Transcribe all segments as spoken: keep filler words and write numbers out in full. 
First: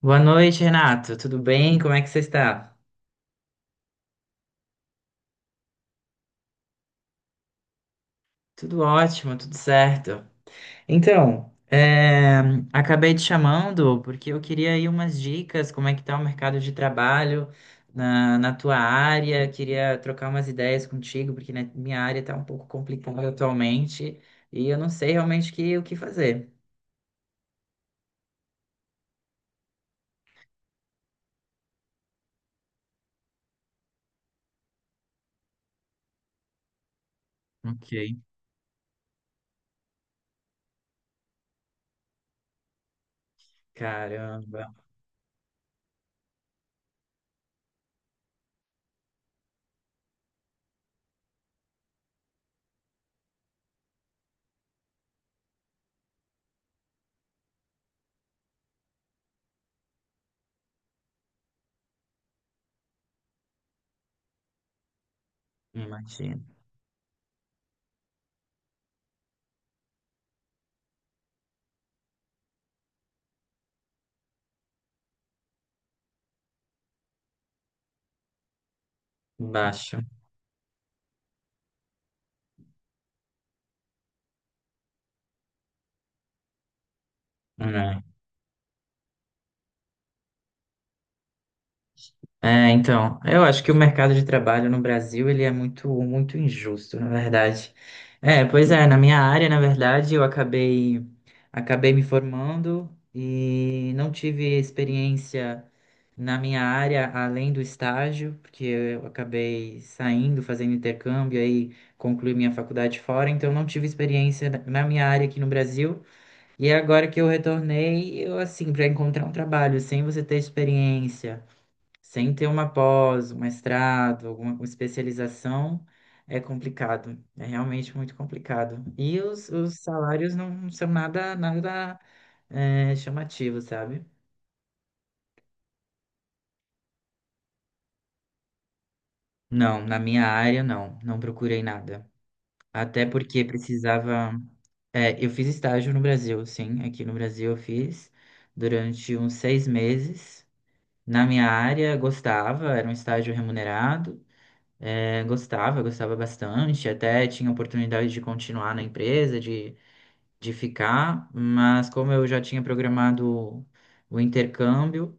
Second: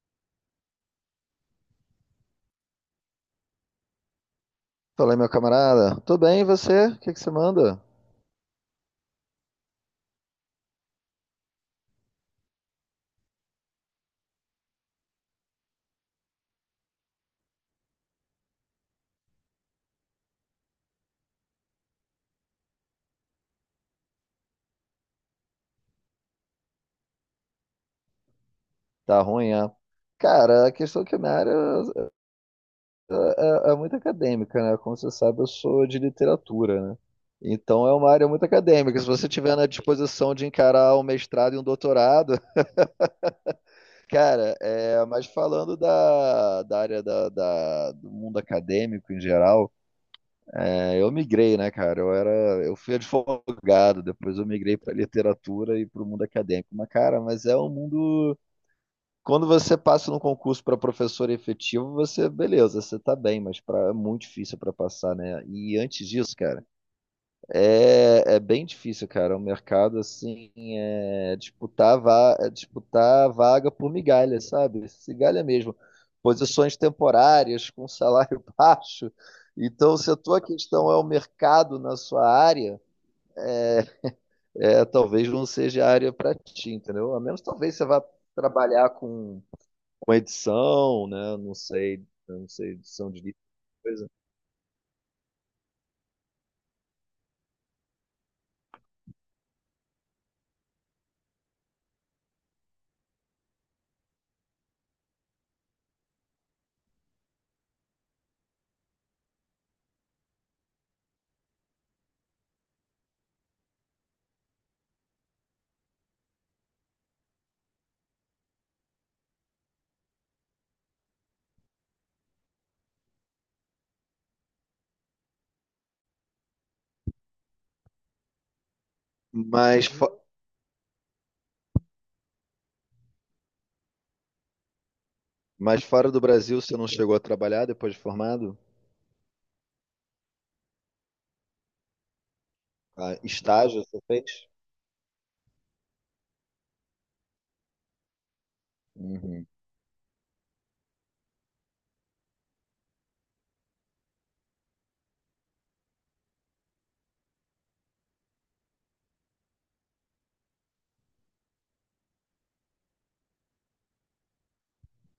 Boa noite, Renato. Tudo bem? Como é que você está? Falei, meu camarada, tudo bem, e você? O que que você manda? Tudo ótimo, tudo certo. Então, é, Acabei te chamando porque eu queria aí umas dicas, como é que tá o mercado de trabalho na, na tua área. Queria trocar umas ideias contigo, porque na minha área está um pouco complicada atualmente e eu não sei realmente que- o que fazer. Tá ruim, é? Cara, a questão é que minha área é, é muito acadêmica, né? Como você sabe, eu sou de literatura, né? Então é uma Ok. área muito acadêmica. Se você tiver na disposição de encarar um mestrado e um doutorado, cara, Caramba, é, mas falando da, da área da, da- do mundo acadêmico em geral, é, eu migrei, né, cara? Eu era, eu fui advogado, depois eu migrei para literatura e para o mundo acadêmico. Mas, cara, mas é um mundo. Quando você passa no concurso para professor efetivo, você, beleza, você tá bem, mas pra, é muito difícil para passar, né? E antes disso, imagina. cara, é, é bem difícil, cara. O mercado, assim, é disputar, va é disputar vaga por migalha, sabe? Migalha mesmo. Posições temporárias, com salário baixo. Então, Baixo. se a tua questão é o mercado na sua área, é, é, talvez não seja a área para ti, entendeu? A menos talvez você vá trabalhar com com edição, né? Não sei, eu não É, sei edição então, de livro, eu acho que o coisa. mercado de trabalho no Brasil ele é muito, muito injusto, na verdade. É, pois é, na minha área, na verdade, eu acabei, acabei me formando e não tive experiência na minha área além do estágio, porque eu acabei saindo, fazendo intercâmbio, aí concluí minha faculdade fora, então não tive experiência na na minha área aqui no Brasil. E agora que eu retornei, eu assim, para encontrar um trabalho sem você ter experiência, sem ter uma pós, um mestrado, alguma especialização, é complicado. É realmente muito complicado. E os, os Mas, fo- salários não são nada, nada, é, chamativos, sabe? mas fora do Brasil, você não chegou a trabalhar depois de formado? Não, na minha área, não. Não procurei nada. Até Ah, porque estágio você fez? precisava. É, eu fiz estágio no Brasil, sim. Aqui no Brasil eu fiz durante uns Uhum. seis meses. Na minha área, gostava, era um estágio remunerado. É, gostava, gostava bastante, até tinha oportunidade de continuar na empresa, de, de ficar, mas como eu já tinha programado o intercâmbio,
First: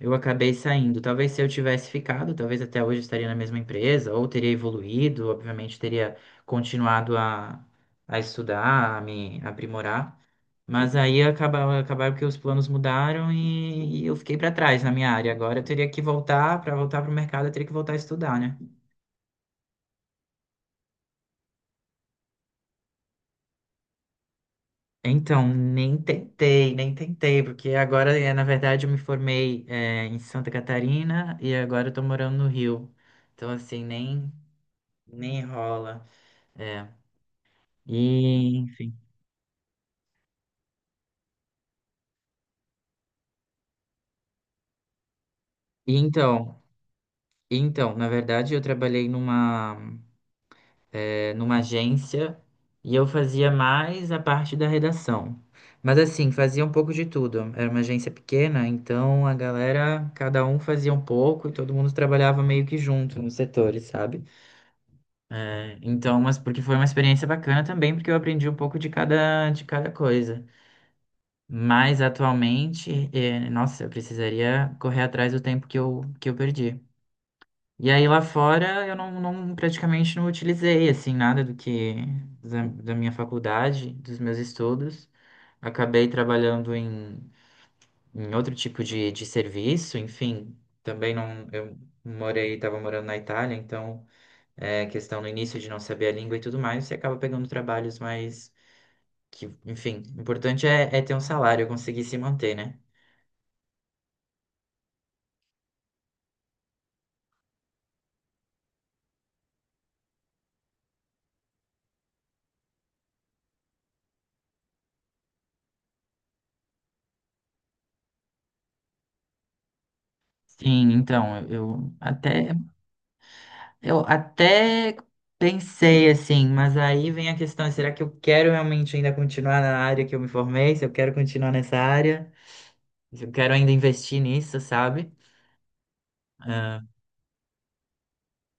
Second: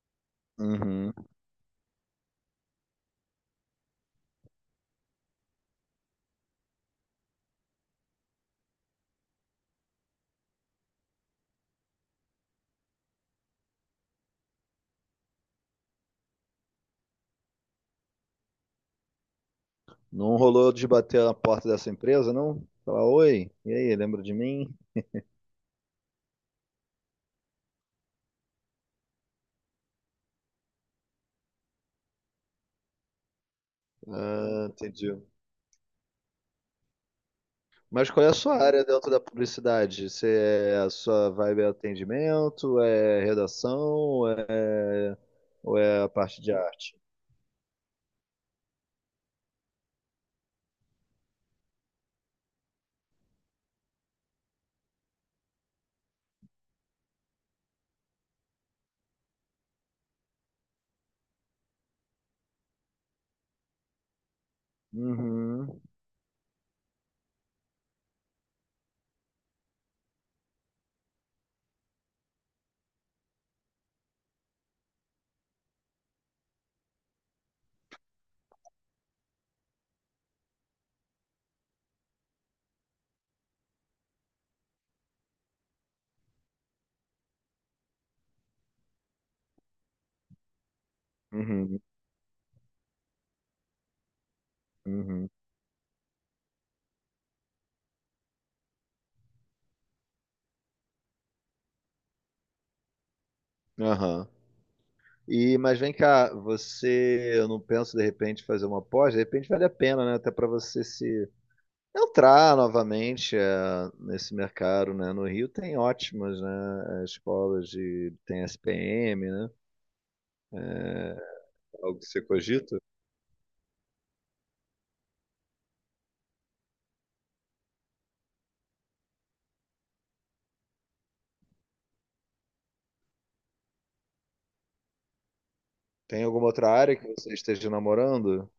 eu acabei saindo. Uhum. Talvez se eu tivesse ficado, talvez até hoje eu estaria na mesma empresa, ou teria evoluído, obviamente teria continuado a, a estudar, a me aprimorar, mas aí acabava acabaram que os planos mudaram e, e eu fiquei para trás na minha área. Agora eu teria que voltar, para voltar para o mercado, eu teria que voltar a estudar, né? Não rolou de bater na porta dessa empresa, não? Falar, oi, e aí, lembra de mim? Então, nem tentei, nem tentei, porque agora, eh, na verdade, eu me formei, eh, em Santa Catarina e agora eu tô morando no Rio. Então, assim, nem, Ah, entendi. nem rola. É. Mas qual é a sua E, área enfim. dentro da publicidade? Você é, a sua vibe é atendimento, é redação, ou é, ou E é a parte de então, arte? e então, na verdade, eu trabalhei numa, eh, numa agência e eu fazia mais a parte da redação. Mas, assim, fazia um pouco de tudo. Era uma agência pequena, então a galera, cada um fazia um pouco e todo mundo trabalhava meio que junto nos setores, sabe? É, Uhum, então, mas porque foi uma experiência bacana também, porque eu aprendi um pouco de cada, de cada coisa. Mas atualmente, é, nossa, eu precisaria correr atrás do tempo que eu, que eu perdi. E aí lá fora eu não, não- praticamente não utilizei assim nada do que da, da minha faculdade, dos meus estudos. Acabei trabalhando em, em outro tipo de, de serviço, enfim, também não, eu uhum, morei, estava morando na Itália, então é, questão no uhum. início de não saber a língua e tudo mais, você acaba pegando trabalhos mais que, enfim, o importante é, é ter um salário, conseguir se manter, né? Aham. E, mas vem cá, você, eu não penso de repente fazer uma pós, de repente vale a pena, né? Até para você se entrar novamente eh, nesse mercado, né? No Rio tem ótimas, né? eh, Escolas de tem S P M, né? Sim, então, eu Algo que você até cogita? eu até pensei assim, mas aí vem a questão, será que eu quero realmente ainda continuar na área que eu me formei? Se eu quero continuar nessa área, se eu quero ainda investir nisso, sabe? Tem alguma outra área que você esteja namorando?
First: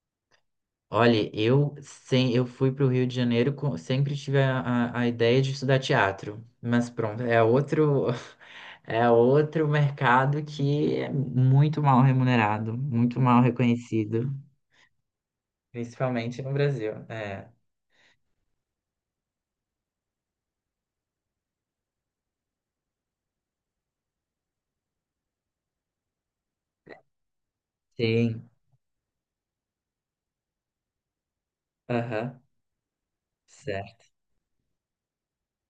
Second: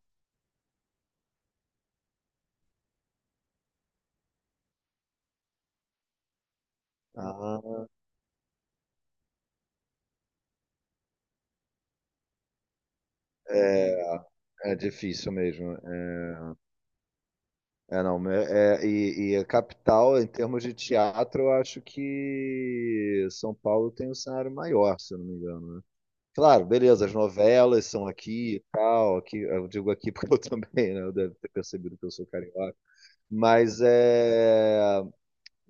Olha, eu sem, eu fui para o Rio de Janeiro, com- sempre tive a, a, a ideia de estudar teatro, mas pronto, é Ah, outro é outro mercado que é muito mal remunerado, muito mal é, reconhecido, é difícil mesmo. principalmente no É, Brasil. É, é, Não, é, é- e, e a capital, em termos de teatro, eu acho que São Paulo tem um cenário maior, se eu não me engano. Claro, beleza, as novelas são sim, aqui e tal, aqui, eu digo aqui porque eu também, né, eu deve ter percebido que eu sou aham, carioca, mas certo. é,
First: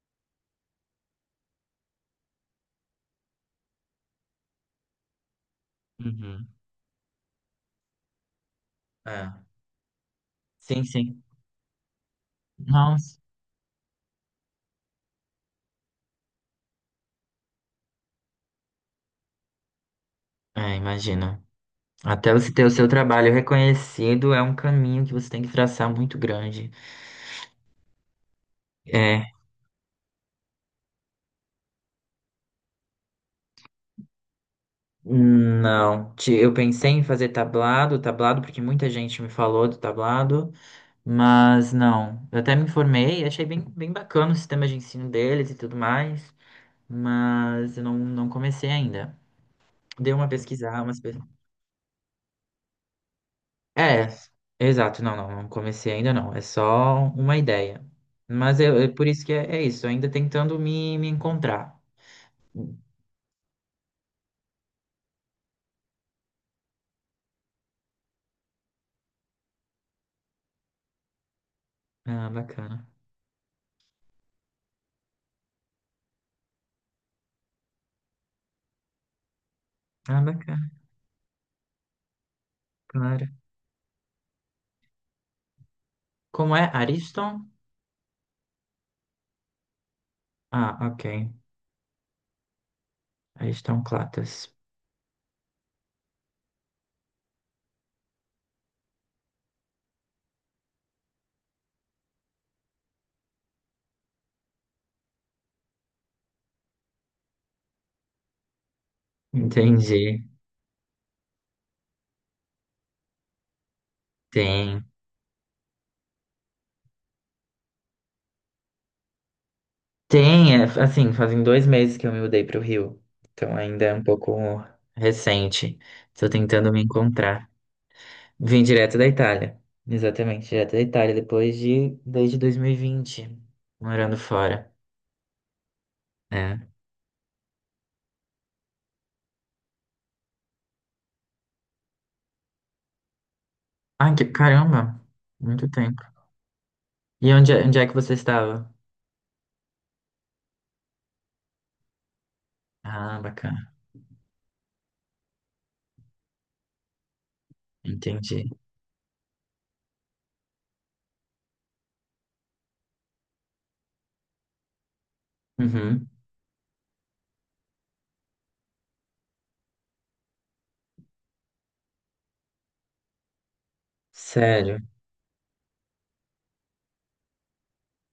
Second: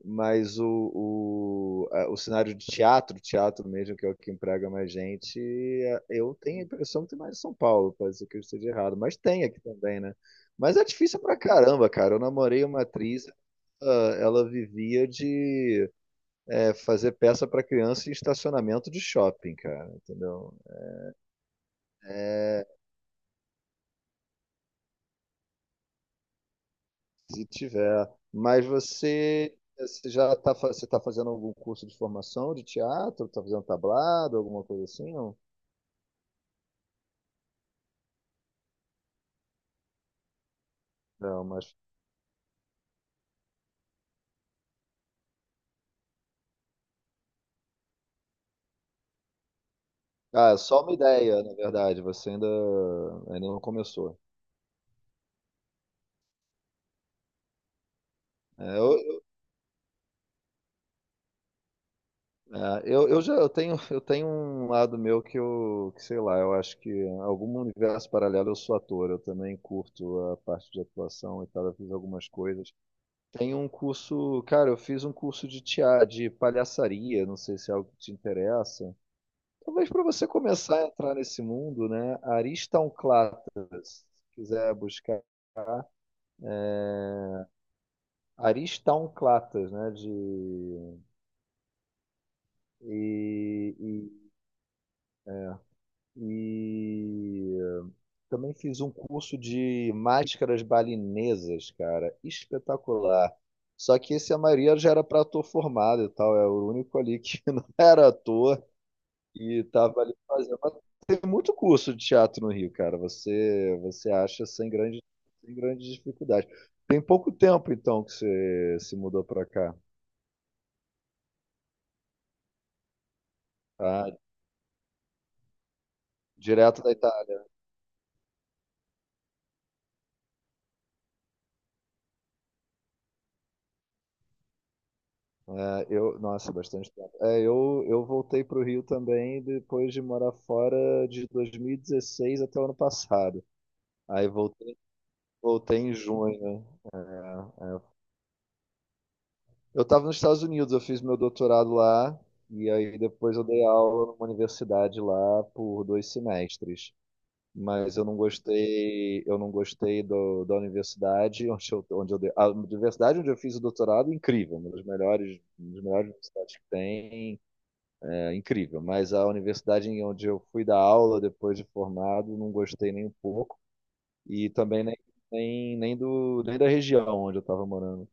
mas o, o, a- o cenário de teatro, teatro mesmo, que é o que emprega mais gente, é, eu Uhum. tenho a impressão que tem mais em São Paulo, pode ser que eu esteja errado, mas É. tem aqui também, né? Mas Sim, é difícil sim. pra caramba, cara, eu namorei uma Nossa. atriz, ela, ela vivia de é, fazer peça pra criança em estacionamento de shopping, cara, entendeu? É, imagina. Até você ter É, o seu trabalho reconhecido é um caminho que você tem que traçar muito grande. se tiver. Mas É. você, você já está você tá fazendo algum curso de formação de teatro? Está fazendo tablado, alguma coisa assim? Não, Não, Ti- eu pensei em fazer tablado, tablado, porque muita gente me falou do tablado, não mas mas. não. Eu até me informei, achei bem, bem bacana o sistema de ensino deles e tudo mais, mas eu não, não comecei ainda. Dei uma Ah, é pesquisada, só uma umas pe- ideia, na verdade. Você ainda, ainda não é, começou. exato, não, não, não comecei ainda não, é só uma ideia. Mas É, eu, eu, eu- por eu, isso que é, é isso, ainda tentando me, me encontrar. é, eu, eu já eu tenho, eu tenho um lado meu que eu, que sei lá, eu acho que em algum universo paralelo eu sou ator. Eu também curto a parte de atuação e tal. Eu fiz algumas Ah, coisas. bacana. Tem um curso, cara, eu fiz um curso de tia, de palhaçaria, não sei se é algo que te interessa. Talvez para Ah, você bacana, começar a entrar nesse mundo, né? claro. Aristonclatas, se quiser buscar. Como é? Ariston? Aristonclatas, né? Ah, De, ok. e, Ariston Clatas. e, e também fiz um curso de máscaras balinesas, cara, espetacular. Só que esse a maioria já era para ator formado e tal, é o único ali que não era ator. E Entendi. tava ali fazendo. Mas tem muito curso de teatro no Rio, cara. Você, você acha sem Tem. grande, Sem grande dificuldade. Tem pouco tempo, então, que você se mudou pra cá. Tem, é, assim, fazem dois meses que eu me mudei para o Rio. Então ainda é um Ah, pouco recente. Estou tentando me direto da Itália. encontrar. Vim direto da Itália. Exatamente, direto da Itália, depois de, desde dois mil e vinte, morando fora. É, eu, nossa, É. bastante tempo. É, eu, eu voltei para o Rio também depois de morar fora de dois mil e dezesseis até o ano passado. Ah, Aí que voltei, caramba! Muito Voltei em tempo. junho, né? E onde, é- onde É, é que você estava? Eu estava nos Estados Unidos, eu fiz meu doutorado lá, e aí Ah, depois eu dei bacana. aula numa universidade lá por dois semestres. Mas eu não Entendi. gostei, eu não gostei do, da universidade onde eu, onde eu dei, a universidade onde eu fiz o doutorado, é incrível, uma das melhores, uma das melhores Uhum. universidades que tem, é incrível. Mas a universidade em onde eu fui dar aula depois de formado, não gostei nem um pouco, e Sério. também nem, nem, nem do, nem da região onde eu estava morando.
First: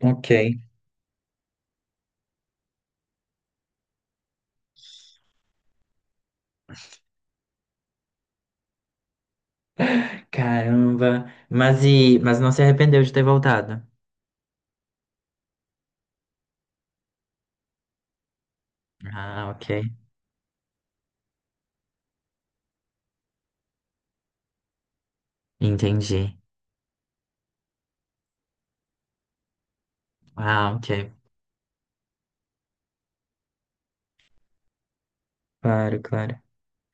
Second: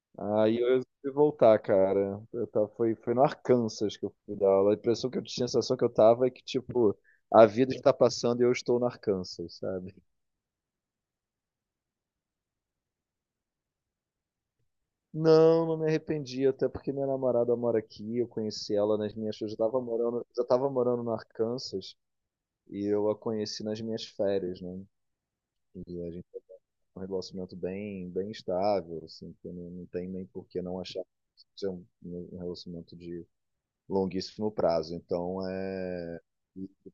Ok. Aí eu resolvi voltar, cara. Eu tava, foi, foi no Arkansas que eu fui dar aula. A impressão que eu tinha, a sensação que eu tava é que, tipo, a vida está passando e eu estou no Arkansas, sabe? Caramba. Mas e, mas não se arrependeu de ter voltado? Não, não me arrependi, até porque minha namorada mora aqui, eu conheci ela nas minhas. Ah, Eu já tava ok. morando, Já tava morando no Arkansas e eu a conheci nas minhas férias, né? E a Entendi. gente tem um relacionamento bem, bem estável, assim, que não, não tem nem por que Ah, não ok. achar que seja um um relacionamento de longuíssimo prazo. Então, Claro, é claro.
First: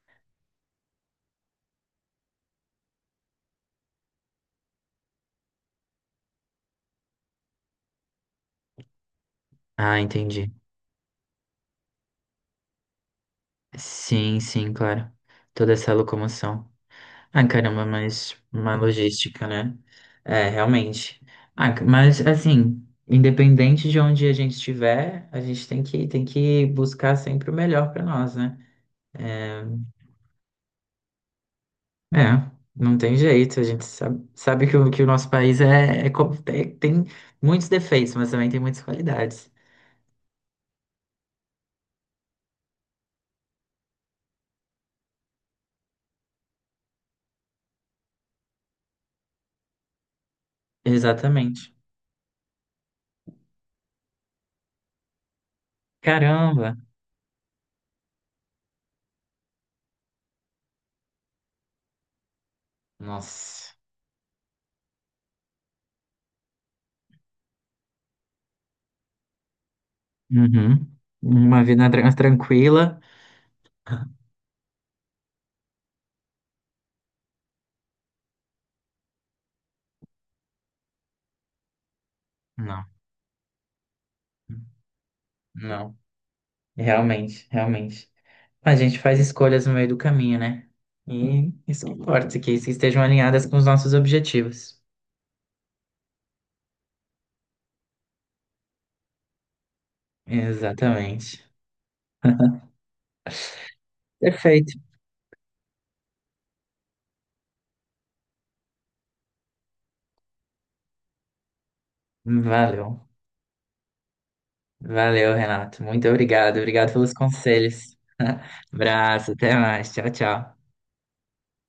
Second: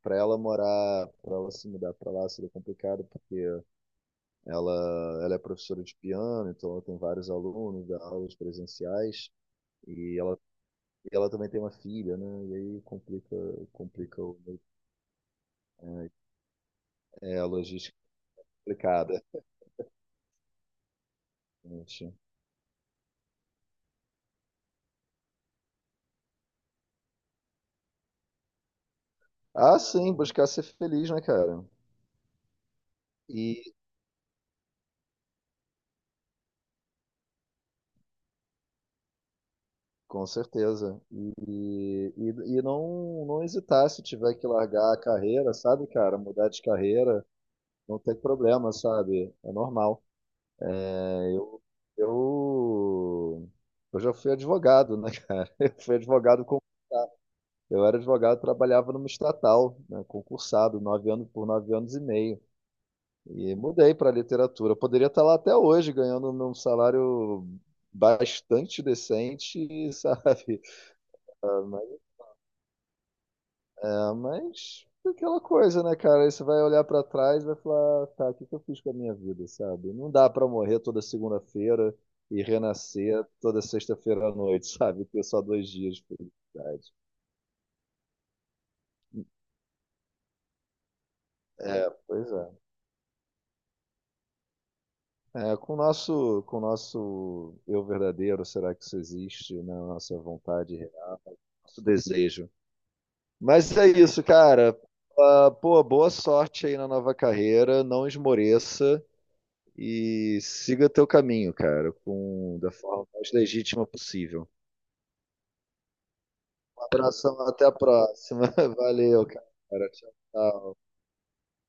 para ela morar, para ela se mudar para lá seria complicado porque ela ela é professora de piano, então ela tem vários alunos, dá aulas presenciais. Ah, E ela, entendi. e ela também tem uma filha, né? E aí complica, complica o- Sim, sim, claro. Toda essa locomoção. é, a Ah, caramba, logística é mas uma complicada. logística, né? É, realmente. Ah, c- gente. mas assim, independente de onde a gente estiver, a gente tem que, tem que buscar sempre o melhor para nós, né? É, Ah, sim, buscar ser feliz, né, cara? é, não tem jeito. A E gente sabe, sabe que, o, que o nosso país é, é co- tem tem muitos defeitos, mas também tem muitas qualidades. com certeza. E, e, e não, não hesitar se tiver que largar a carreira, sabe, cara? Mudar de carreira, não tem problema, sabe? É normal. É, eu, Exatamente. eu, eu já fui advogado, né? Eu fui advogado com, Caramba! eu era advogado, trabalhava numa estatal, né? Concursado, nove anos por nove anos e meio. E Nossa. mudei para literatura. Eu poderia estar lá até hoje, ganhando um salário bastante decente, sabe? Uhum. Ah, Uma vida tran- tranquila. Ah, mas aquela coisa, né, cara? Aí você vai olhar pra trás e vai falar, tá, o que que eu fiz com a minha vida, sabe? Não dá pra morrer toda segunda-feira e Não, renascer toda sexta-feira à noite, sabe? Ter só dois dias não, de felicidade. realmente, realmente. A gente faz escolhas no meio do caminho, né? E isso É, que pois importa, é. que isso estejam alinhadas com os nossos objetivos. É, com o nosso, com o nosso eu verdadeiro, será que isso existe, né? Nossa vontade real, Exatamente. nosso desejo. Mas é isso, Perfeito. cara. Ah, pô, boa sorte aí na nova carreira. Não esmoreça. E siga teu caminho, cara, com da Valeu. forma mais legítima possível. Valeu, Renato. Muito obrigado. Um Obrigado pelos abração, até a conselhos. próxima. Valeu, Abraço, até cara. mais. Tchau, Tchau, tchau. tchau.